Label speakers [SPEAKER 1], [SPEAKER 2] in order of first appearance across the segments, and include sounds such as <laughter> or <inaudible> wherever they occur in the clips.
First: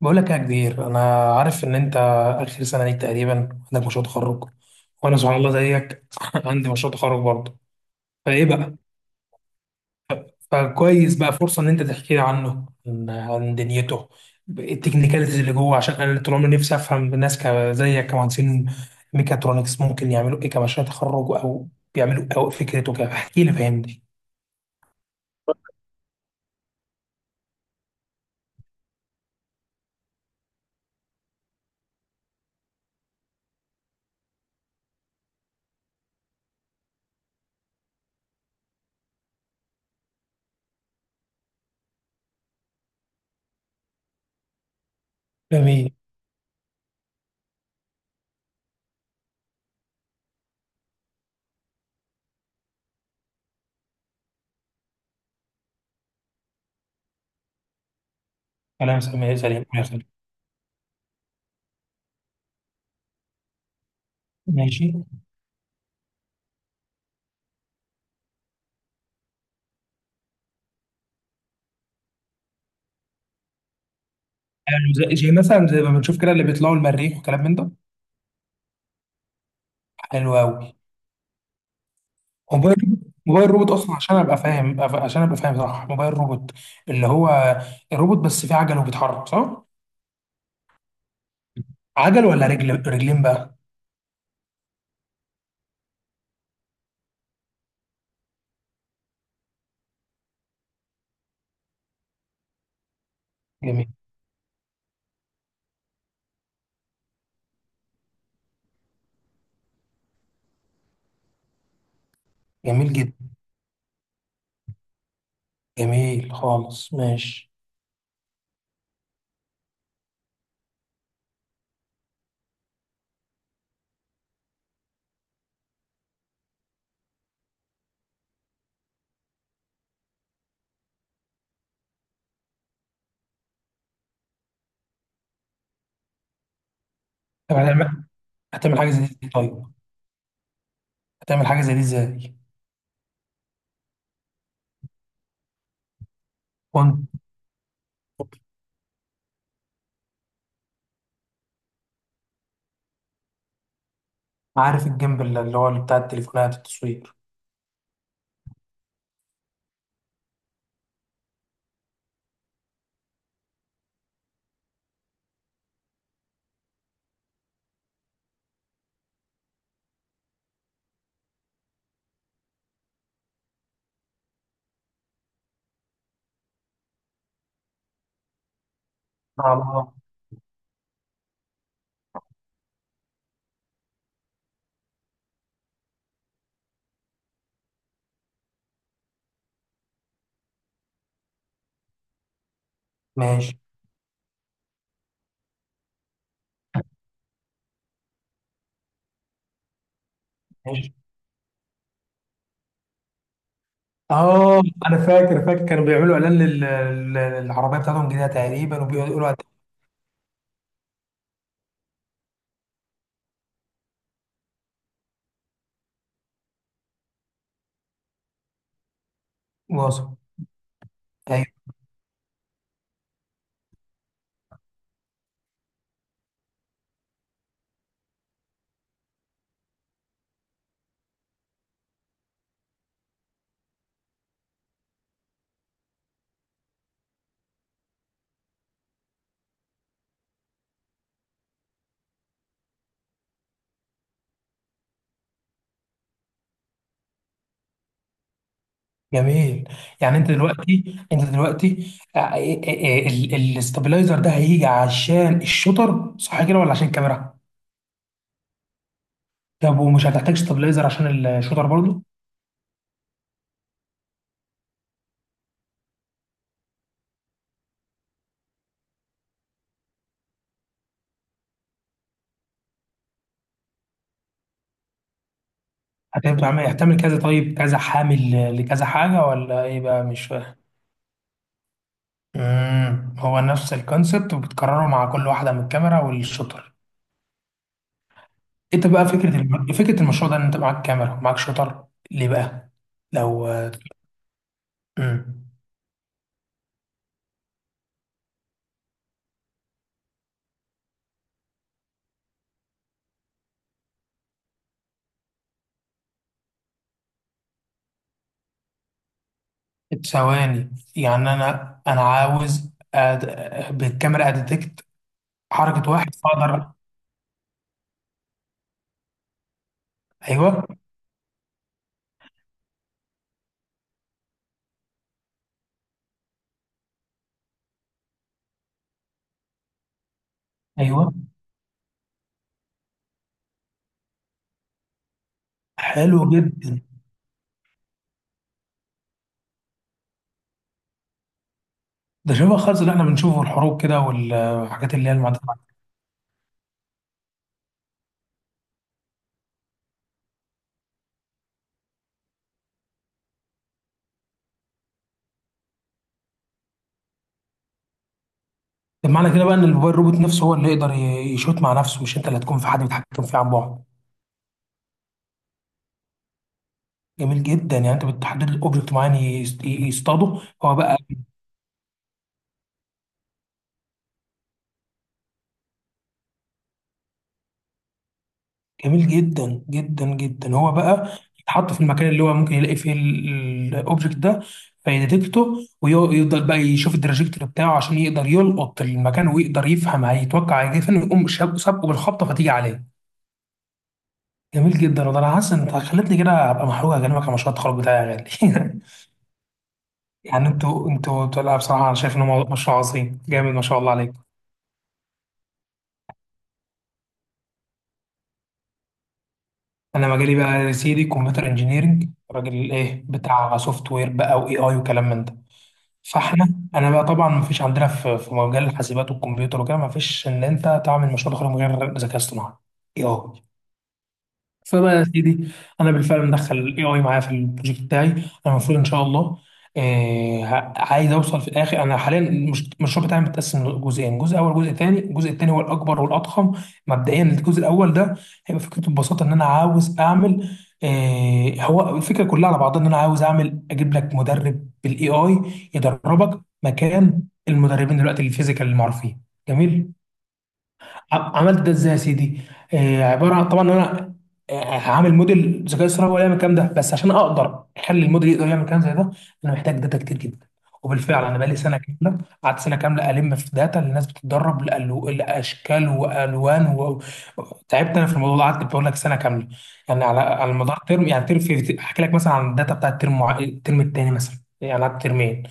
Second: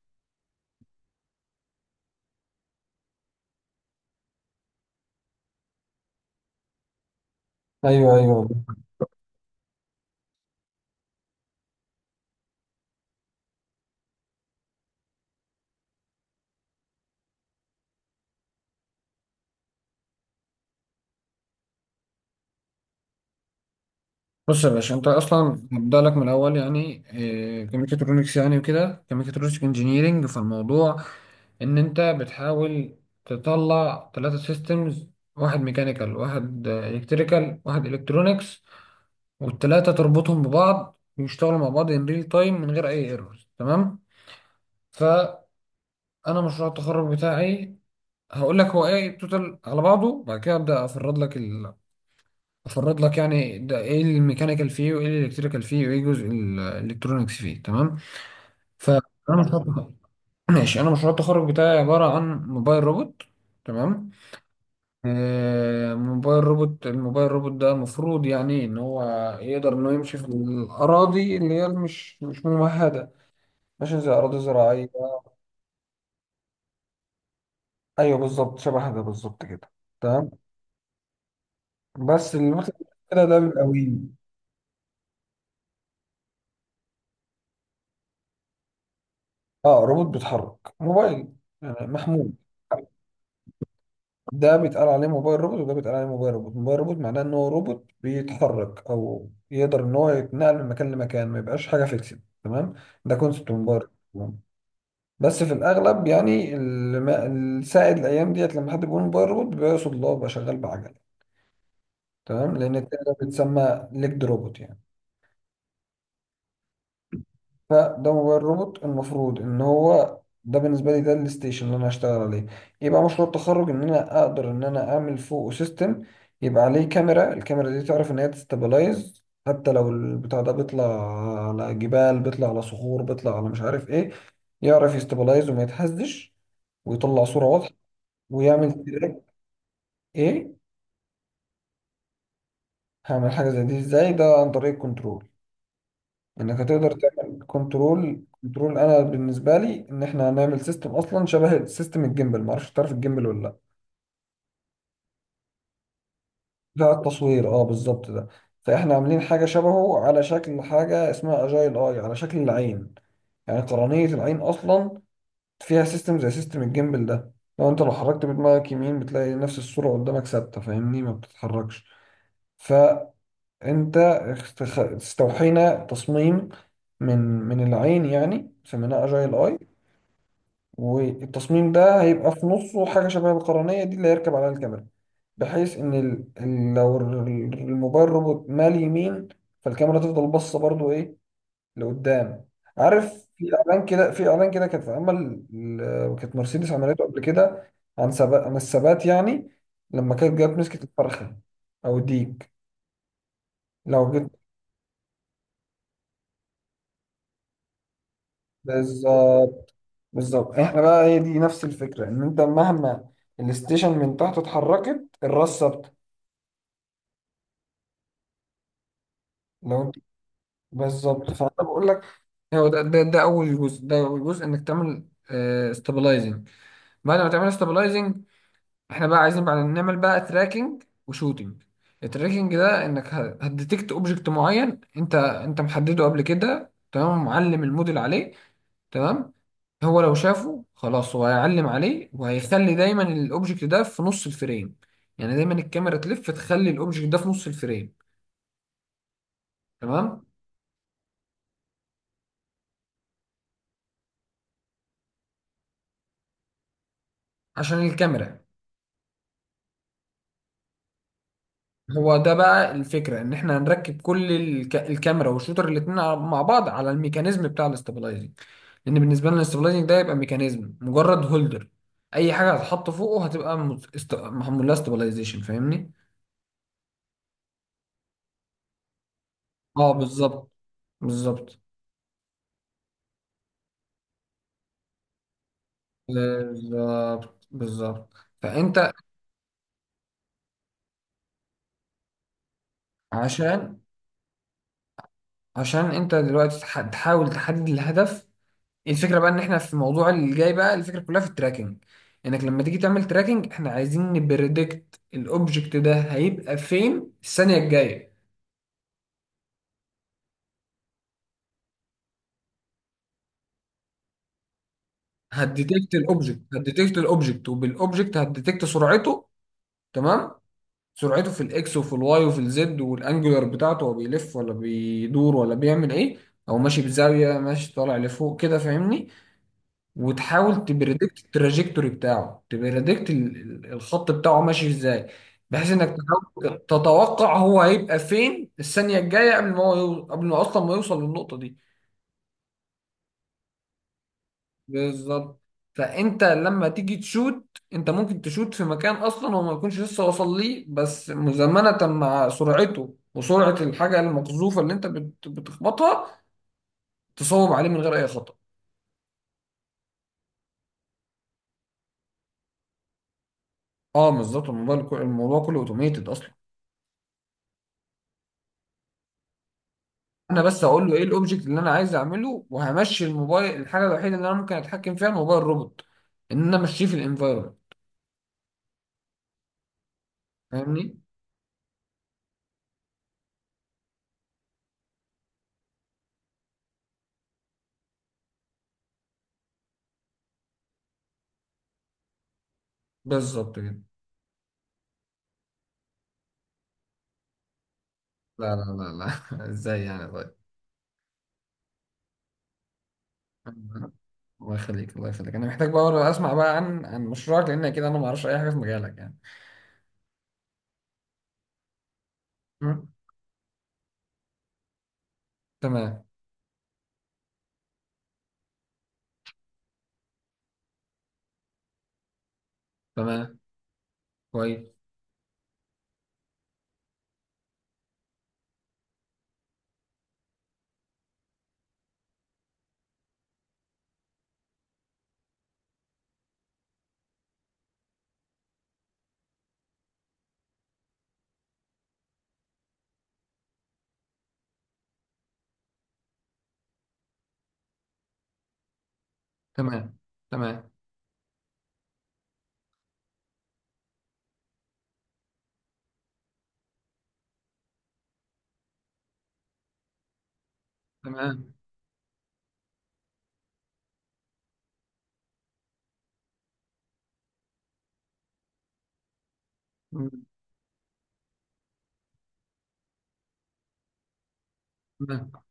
[SPEAKER 1] بقول لك يا كبير، انا عارف ان انت اخر سنه ليك تقريبا، عندك مشروع تخرج، وانا سبحان الله زيك <laughs> عندي مشروع تخرج برضه.
[SPEAKER 2] ايوه ايوه،
[SPEAKER 1] فايه بقى؟ فكويس بقى فرصه ان انت تحكي لي عنه، عن دنيته، التكنيكاليتيز اللي جوه، عشان انا طول عمري نفسي افهم الناس زيك، كمهندسين ميكاترونكس ممكن يعملوا ايه كمشروع تخرج، او بيعملوا إيه، او فكرته كده. احكي لي، فهمني.
[SPEAKER 2] بص يا باشا، انت اصلا هبدأ لك من الاول يعني إيه كميكاترونكس. يعني وكده كميكاترونكس انجينيرنج، فالموضوع ان انت بتحاول تطلع ثلاثة سيستمز، واحد ميكانيكال واحد الكتريكال واحد الكترونكس، والثلاثة تربطهم ببعض ويشتغلوا مع بعض ان ريل تايم من غير اي ايرورز. تمام؟ فانا
[SPEAKER 1] جميل.
[SPEAKER 2] مشروع التخرج بتاعي هقول لك هو ايه توتال على بعضه، بعد كده ابدا افرد لك افرض لك يعني ده ايه الميكانيكال فيه وايه الالكتريكال فيه وايه جزء الالكترونكس فيه. تمام؟
[SPEAKER 1] كلام
[SPEAKER 2] فانا
[SPEAKER 1] سليم
[SPEAKER 2] مشروع
[SPEAKER 1] سليم يا
[SPEAKER 2] التخرج-
[SPEAKER 1] خالد.
[SPEAKER 2] ماشي، انا مشروع التخرج بتاعي عباره عن موبايل روبوت. تمام.
[SPEAKER 1] ماشي.
[SPEAKER 2] موبايل روبوت، الموبايل روبوت ده المفروض يعني ان هو يقدر انه يمشي في الاراضي اللي هي مش ممهده، ماشي زي اراضي زراعيه.
[SPEAKER 1] يعني زي مثلا زي ما بنشوف كده اللي بيطلعوا المريخ وكلام من ده.
[SPEAKER 2] ايوه بالظبط شبه ده بالظبط كده. تمام.
[SPEAKER 1] حلو قوي.
[SPEAKER 2] بس اللي
[SPEAKER 1] موبايل
[SPEAKER 2] مثلا كده ده
[SPEAKER 1] موبايل
[SPEAKER 2] بيبقى
[SPEAKER 1] روبوت اصلا،
[SPEAKER 2] وين.
[SPEAKER 1] عشان ابقى فاهم صح. موبايل روبوت اللي هو الروبوت بس فيه عجل وبيتحرك، صح؟
[SPEAKER 2] اه، روبوت بيتحرك، موبايل يعني
[SPEAKER 1] عجل
[SPEAKER 2] محمول.
[SPEAKER 1] ولا رجل رجلين بقى؟
[SPEAKER 2] ده بيتقال عليه موبايل روبوت، وده بيتقال عليه موبايل روبوت. موبايل روبوت معناه ان هو روبوت بيتحرك او يقدر ان هو يتنقل من مكان لمكان، ما يبقاش حاجه فيكسد. تمام؟ ده كونسبت موبايل
[SPEAKER 1] جميل.
[SPEAKER 2] روبوت. بس في الاغلب يعني السائد الايام ديت، لما حد بيقول موبايل روبوت بيقصد اللي هو بيبقى شغال بعجله. تمام؟ لان
[SPEAKER 1] جميل
[SPEAKER 2] التاني
[SPEAKER 1] جدا.
[SPEAKER 2] ده بيتسمى ليجد روبوت يعني.
[SPEAKER 1] جميل خالص. ماشي.
[SPEAKER 2] فده موبايل روبوت، المفروض ان هو ده بالنسبه لي ده الستيشن اللي انا هشتغل عليه. يبقى مشروع التخرج ان انا اقدر ان انا اعمل فوقه سيستم. يبقى عليه كاميرا، الكاميرا دي تعرف ان هي تستابلايز، حتى لو البتاع ده بيطلع على جبال، بيطلع على صخور، بيطلع على مش عارف ايه، يعرف يستابلايز وما يتهزش ويطلع صوره
[SPEAKER 1] طب
[SPEAKER 2] واضحه
[SPEAKER 1] هتعمل هتعمل
[SPEAKER 2] ويعمل
[SPEAKER 1] حاجه زي دي
[SPEAKER 2] تراك.
[SPEAKER 1] إزاي؟ طيب،
[SPEAKER 2] ايه؟
[SPEAKER 1] هتعمل حاجه زي دي ازاي؟
[SPEAKER 2] هعمل حاجه زي دي ازاي؟ ده عن طريق كنترول. انك هتقدر
[SPEAKER 1] وانت
[SPEAKER 2] تعمل كنترول. كنترول انا بالنسبه لي ان احنا هنعمل سيستم اصلا شبه سيستم الجيمبل. ما اعرفش، تعرف الجيمبل ولا لا؟
[SPEAKER 1] عارف الجنب اللي هو اللي بتاع التليفونات،
[SPEAKER 2] بتاع
[SPEAKER 1] التصوير.
[SPEAKER 2] التصوير، اه بالظبط ده. فاحنا عاملين حاجه شبهه، على شكل حاجه اسمها اجايل اي، على شكل العين. يعني قرنيه العين اصلا فيها سيستم زي سيستم الجيمبل ده. لو انت لو حركت بدماغك يمين بتلاقي نفس الصوره قدامك ثابته، فاهمني، ما بتتحركش. فانت استوحينا تصميم من العين يعني، سميناه اجايل اي.
[SPEAKER 1] اه.
[SPEAKER 2] والتصميم ده هيبقى في نصه حاجة شبه القرنية دي اللي هيركب عليها الكاميرا، بحيث إن الموبايل روبوت مال يمين، فالكاميرا تفضل باصة برضو إيه، لقدام. عارف في
[SPEAKER 1] ماشي
[SPEAKER 2] إعلان كده؟ في إعلان كده كانت كانت مرسيدس عملته قبل كده عن ثبات، عن الثبات يعني. لما كانت جت مسكت
[SPEAKER 1] ماشي.
[SPEAKER 2] الفرخة أو الديك. لو جيت
[SPEAKER 1] اه، انا فاكر فاكر كانوا بيعملوا اعلان لل- للعربيه بتاعتهم جديده تقريبا، وبيقولوا
[SPEAKER 2] بالظبط، بالظبط. إحنا بقى هي دي نفس الفكرة، إن أنت مهما الستيشن من تحت اتحركت، الراس ثابتة. لو انت
[SPEAKER 1] واصل.
[SPEAKER 2] بالظبط. فانا بقول لك هو ده اول جزء. ده اول جزء، انك تعمل استابلايزنج. بعد ما تعمل استابلايزنج، احنا بقى عايزين بعد نعمل بقى تراكنج وشوتنج. التراكنج ده انك هتديتكت اوبجكت معين، انت محدده قبل كده، تمام، معلم الموديل عليه. تمام؟ هو لو شافه خلاص هو هيعلم عليه وهيخلي دايما الاوبجكت ده في نص الفريم. يعني دايما الكاميرا تلف تخلي الاوبجكت ده في نص الفريم.
[SPEAKER 1] جميل. يعني
[SPEAKER 2] تمام.
[SPEAKER 1] انت دلوقتي الاستابلايزر ده هيجي عشان الشوتر، صح كده ولا عشان الكاميرا؟
[SPEAKER 2] عشان الكاميرا.
[SPEAKER 1] طب، ومش هتحتاج استابلايزر عشان الشوتر برضه؟
[SPEAKER 2] هو ده بقى الفكرة، ان احنا هنركب كل الكاميرا والشوتر الاتنين مع بعض على الميكانيزم بتاع الاستابلايزنج. لان بالنسبة لنا الاستابلايزنج ده يبقى ميكانيزم، مجرد هولدر. اي حاجة هتتحط فوقه هتبقى محمول لها استابلايزيشن، فاهمني؟
[SPEAKER 1] هتعمل كذا، طيب كذا، حامل لكذا حاجه، ولا ايه
[SPEAKER 2] اه
[SPEAKER 1] بقى؟ مش
[SPEAKER 2] بالظبط
[SPEAKER 1] فاهم.
[SPEAKER 2] بالظبط.
[SPEAKER 1] هو نفس الكونسبت، وبتكرره مع كل واحده من الكاميرا والشوتر.
[SPEAKER 2] بالظبط بالظبط. فانت
[SPEAKER 1] انت بقى فكره المشروع ده ان انت معاك كاميرا ومعاك شوتر. ليه بقى؟ لو
[SPEAKER 2] عشان
[SPEAKER 1] امم
[SPEAKER 2] عشان انت دلوقتي تحاول تحدد الهدف. الفكره بقى ان احنا في الموضوع اللي جاي بقى، الفكره كلها في التراكنج. انك لما تيجي تعمل تراكنج احنا عايزين نبريدكت الاوبجكت ده هيبقى فين الثانيه الجايه.
[SPEAKER 1] ثواني. يعني انا عاوز بالكاميرا اديتكت حركه،
[SPEAKER 2] هتديتكت
[SPEAKER 1] واحد
[SPEAKER 2] الاوبجكت،
[SPEAKER 1] فاقدر.
[SPEAKER 2] هتديتكت الاوبجكت، وبالاوبجكت هتديتكت سرعته. تمام؟
[SPEAKER 1] ايوه
[SPEAKER 2] سرعته في الاكس وفي الواي وفي الزد، والانجولار بتاعته، هو بيلف ولا بيدور ولا بيعمل ايه، او ماشي بزاويه، ماشي طالع لفوق كده، فاهمني؟ وتحاول
[SPEAKER 1] ايوه.
[SPEAKER 2] تبريدكت التراجكتوري بتاعه، تبريدكت الخط بتاعه ماشي ازاي، بحيث انك
[SPEAKER 1] حلو
[SPEAKER 2] تحاول
[SPEAKER 1] جدا.
[SPEAKER 2] تتوقع هو هيبقى فين الثانية الجاية، قبل ما هو قبل ما اصلا ما يوصل للنقطة دي.
[SPEAKER 1] ده شبه خالص اللي احنا بنشوفه الحروب كده، والحاجات اللي هي المعدات.
[SPEAKER 2] بالظبط. فانت لما تيجي تشوت، انت ممكن تشوت في مكان اصلا هو ما يكونش لسه وصل ليه، بس مزامنة مع سرعته وسرعة الحاجة المقذوفة اللي انت بتخبطها، تصوب عليه من غير اي خطأ.
[SPEAKER 1] طب معنى كده بقى ان الموبايل روبوت نفسه هو اللي يقدر يشوت مع نفسه، مش انت اللي هتكون، في حد بيتحكم فيه عن بعد؟
[SPEAKER 2] اه بالظبط. الموضوع كله اوتوميتد اصلا.
[SPEAKER 1] جميل جدا. يعني انت بتحدد الاوبجكت معين يصطاده
[SPEAKER 2] انا بس
[SPEAKER 1] هو
[SPEAKER 2] هقول له
[SPEAKER 1] بقى؟
[SPEAKER 2] ايه الاوبجكت اللي انا عايز اعمله، وهمشي الموبايل. الحاجه الوحيده اللي انا ممكن اتحكم فيها الموبايل روبوت، ان انا امشيه في الانفايرمنت،
[SPEAKER 1] جميل جدا جدا جدا. هو
[SPEAKER 2] فاهمني؟
[SPEAKER 1] بقى يتحط في المكان اللي هو ممكن يلاقي فيه الاوبجكت ده، فيديتكته، ويفضل بقى يشوف التراجكتوري بتاعه عشان يقدر يلقط المكان، ويقدر يفهم، هيتوقع هيجي فين، ويقوم سابقه بالخبطه فتيجي عليه.
[SPEAKER 2] بالظبط كده.
[SPEAKER 1] جميل جدا. والله انا حاسس ان انت خلتني كده ابقى محروق اكلمك عن مشروع التخرج بتاعي يا
[SPEAKER 2] لا لا
[SPEAKER 1] غالي.
[SPEAKER 2] لا.
[SPEAKER 1] <laughs>
[SPEAKER 2] لا <laughs> ازاي يعني؟ طيب.
[SPEAKER 1] يعني انتوا لا، بصراحه انا شايف ان هو مشروع عظيم جامد، ما شاء الله عليك.
[SPEAKER 2] الله يخليك، الله يخليك. انا محتاج بقى اسمع بقى عن مشروعك، لان كده انا ما اعرفش اي حاجه في مجالك يعني.
[SPEAKER 1] انا مجالي بقى يا سيدي كمبيوتر انجينيرنج، راجل
[SPEAKER 2] م؟
[SPEAKER 1] ايه بتاع سوفت وير بقى، واي اي وكلام من ده.
[SPEAKER 2] تمام.
[SPEAKER 1] فاحنا، انا بقى طبعا ما فيش عندنا في في مجال الحاسبات والكمبيوتر وكده، ما فيش ان انت تعمل مشروع تخرج من غير ذكاء اصطناعي. اي
[SPEAKER 2] تمام.
[SPEAKER 1] اي.
[SPEAKER 2] كويس.
[SPEAKER 1] فبقى يا سيدي، انا بالفعل مدخل الاي اي معايا في البروجكت بتاعي. انا المفروض ان شاء الله عايز اوصل في الاخر. انا حاليا المشروع بتاعي متقسم لجزئين: جزء اول، جزء تاني. الجزء التاني هو الاكبر والاضخم. مبدئيا الجزء الاول ده هيبقى فكرته ببساطه ان انا عاوز اعمل، هو الفكره كلها على بعضها ان انا عاوز اعمل، اجيب لك مدرب بالاي اي يدربك مكان المدربين دلوقتي الفيزيكال المعروفين. جميل.
[SPEAKER 2] تمام. تمام.
[SPEAKER 1] عملت ده ازاي يا سيدي؟ عباره عن طبعا، ان انا هعمل موديل ذكاء اصطناعي ولا يعمل الكلام ده. بس عشان اقدر اخلي الموديل يقدر يعمل كلام زي ده، انا محتاج داتا كتير جدا. وبالفعل انا
[SPEAKER 2] تمام.
[SPEAKER 1] بقالي سنه كامله، قعدت سنه كامله الم في داتا اللي الناس بتتدرب، لاشكال والوان و... تعبت انا في الموضوع ده، قعدت بقول لك سنه كامله. يعني على
[SPEAKER 2] م.
[SPEAKER 1] على مدار ترم، يعني ترم، في احكي لك مثلا عن الداتا بتاعت الترم الترم الثاني مثلا. يعني قعدت ترمين.
[SPEAKER 2] تمام.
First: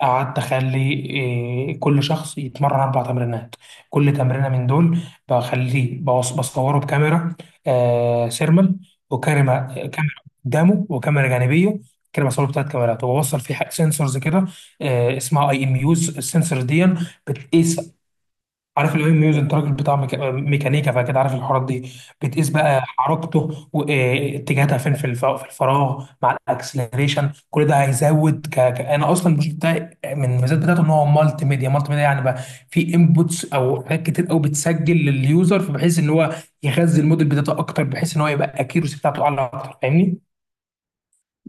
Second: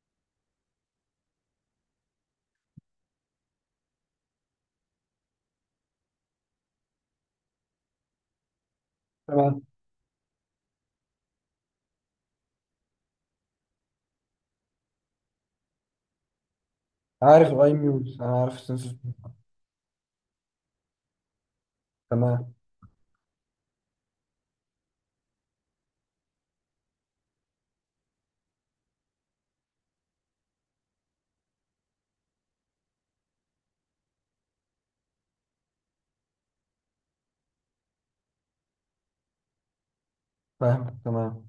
[SPEAKER 1] قعدت اخلي كل شخص يتمرن اربع تمرينات. كل تمرينه من دول بخليه بصوره بكاميرا سيرمال، وكاميرا
[SPEAKER 2] تمام.
[SPEAKER 1] كاميرا قدامه، وكاميرا جانبيه. كده بصور بتاعت كاميرات، وبوصل فيه سنسورز كده اسمها اي ام يوز، السنسور دي
[SPEAKER 2] عارف الاي
[SPEAKER 1] بتقيس.
[SPEAKER 2] ميوز، انا عارف السنسور.
[SPEAKER 1] عارف الاي ام يوز؟ انت راجل بتاع ميكانيكا فاكيد عارف الحوارات دي. بتقيس
[SPEAKER 2] تمام.
[SPEAKER 1] بقى حركته واتجاهاتها فين في في الفراغ، مع الاكسلريشن. كل ده هيزود انا اصلا البروجكت بتاعي من الميزات بتاعته ان هو مالتي ميديا. مالتي ميديا يعني بقى في انبوتس او حاجات كتير قوي بتسجل لليوزر، بحيث ان هو يغذي الموديل بتاعته اكتر، بحيث ان هو يبقى اكيرسي بتاعته اعلى اكتر، فاهمني؟
[SPEAKER 2] فاهم. تمام.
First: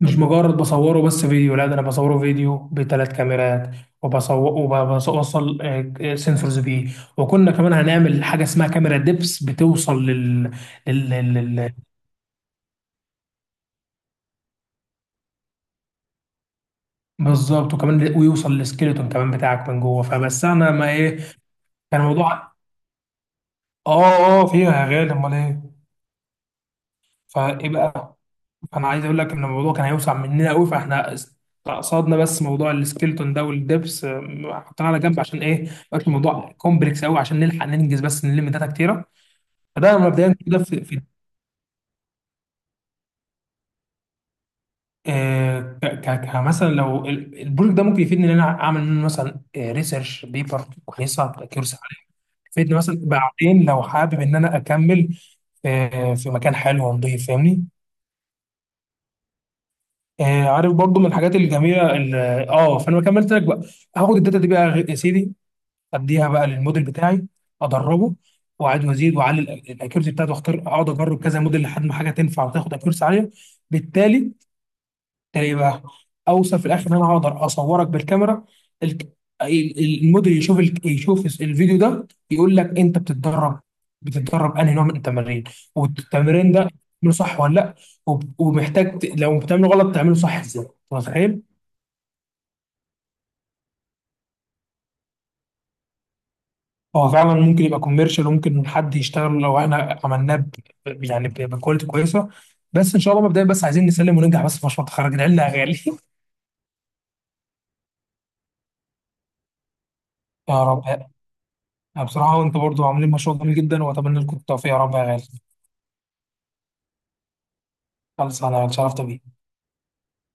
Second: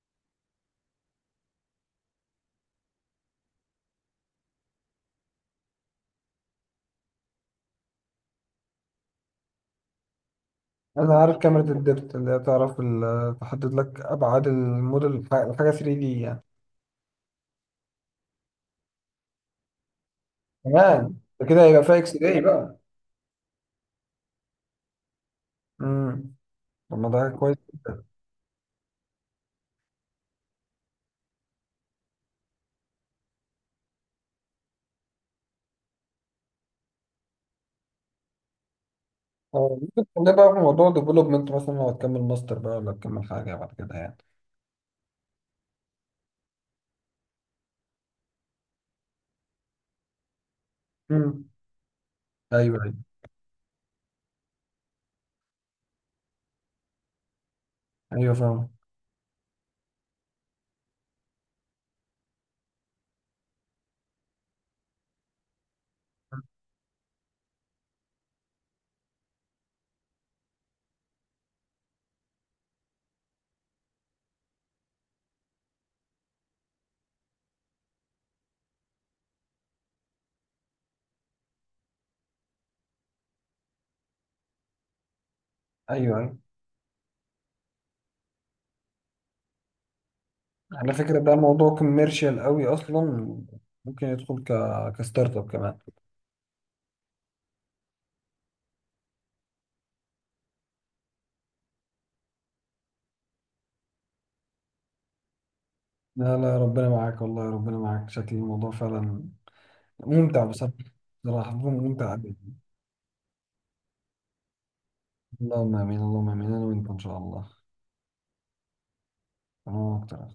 [SPEAKER 1] مش مجرد بصوره بس، فيديو. لا، ده انا بصوره فيديو بثلاث كاميرات، وبصور، وبوصل سنسورز بيه. وكنا كمان هنعمل حاجه اسمها كاميرا دبس بتوصل لل...
[SPEAKER 2] انا
[SPEAKER 1] لل...
[SPEAKER 2] عارف كاميرا
[SPEAKER 1] لل-
[SPEAKER 2] الدبت، اللي هي تعرف تحدد لك ابعاد الموديل الحاجه 3D دي يعني.
[SPEAKER 1] بالظبط. وكمان ويوصل للسكيلتون كمان بتاعك من جوه. فبس انا، ما
[SPEAKER 2] تمام،
[SPEAKER 1] ايه
[SPEAKER 2] ده كده هيبقى فيها
[SPEAKER 1] كان
[SPEAKER 2] اكس راي
[SPEAKER 1] الموضوع.
[SPEAKER 2] بقى.
[SPEAKER 1] اه، اه، فيها يا غالي، امال ايه.
[SPEAKER 2] امم. طب ما ده كويس
[SPEAKER 1] فايه
[SPEAKER 2] جدا.
[SPEAKER 1] بقى؟ فانا عايز اقول لك ان الموضوع كان هيوسع مننا قوي، فاحنا استقصدنا بس موضوع السكيلتون ده والدبس حطيناه على جنب. عشان ايه؟ ما يبقاش الموضوع كومبلكس قوي، عشان نلحق ننجز، بس نلم داتا كتيره.
[SPEAKER 2] اه،
[SPEAKER 1] فده
[SPEAKER 2] ممكن تخليها
[SPEAKER 1] مبدئيا
[SPEAKER 2] بقى
[SPEAKER 1] كده
[SPEAKER 2] في
[SPEAKER 1] في,
[SPEAKER 2] موضوع
[SPEAKER 1] في
[SPEAKER 2] ديفلوبمنت مثلا، لو هتكمل ماستر بقى ولا تكمل حاجه بعد كده يعني.
[SPEAKER 1] كمثلا لو البروجكت ده ممكن يفيدني ان انا اعمل منه مثلا ريسيرش بيبر كويسه
[SPEAKER 2] امم.
[SPEAKER 1] تبقى كيورس عليها، يفيدني
[SPEAKER 2] ايوه ايوه.
[SPEAKER 1] مثلا بعدين لو حابب ان انا اكمل في مكان حلو ونضيف، فاهمني؟
[SPEAKER 2] ايوه فاهم.
[SPEAKER 1] عارف برضو من الحاجات الجميله فانا ما كملت لك بقى. هاخد الداتا دي بقى يا سيدي، اديها بقى للموديل بتاعي، ادربه، واعيد وازيد واعلي الاكيورسي بتاعته، واختار اقعد اجرب كذا موديل لحد ما حاجه تنفع وتاخد اكيورسي عاليه. بالتالي تلاقي بقى اوصل في الاخر ان انا هقدر اصورك بالكاميرا، ال- الموديل يشوف يشوف الفيديو ده، يقول لك انت بتتدرب انهي نوع من التمارين،
[SPEAKER 2] ايوه ايوه.
[SPEAKER 1] والتمرين ده بتعمله صح ولا لا؟ ومحتاج لو بتعمله غلط تعمله صح ازاي.
[SPEAKER 2] على فكره، ده
[SPEAKER 1] متخيل؟
[SPEAKER 2] موضوع كوميرشال قوي اصلا. ممكن يدخل كستارت اب كمان.
[SPEAKER 1] هو فعلا ممكن يبقى كوميرشال، وممكن حد يشتغل لو احنا عملناه يعني بكواليتي كويسه. بس ان شاء الله مبدئيا بس عايزين نسلم وننجح بس في مشروع التخرج، العلم يا غالي. <laughs>
[SPEAKER 2] لا لا، ربنا معاك، والله ربنا معاك. شكل الموضوع فعلا ممتع
[SPEAKER 1] يا
[SPEAKER 2] بصراحه.
[SPEAKER 1] رب.
[SPEAKER 2] بصراحه
[SPEAKER 1] أنا
[SPEAKER 2] ممتع.
[SPEAKER 1] بصراحه وانت برضو عاملين مشروع جميل جدا، واتمنى لكم التوفيق يا رب يا غالي.
[SPEAKER 2] اللهم امين، اللهم امين. انا وانت ان شاء الله.
[SPEAKER 1] خلص، انا اتشرفت بيك.
[SPEAKER 2] انا اكتر.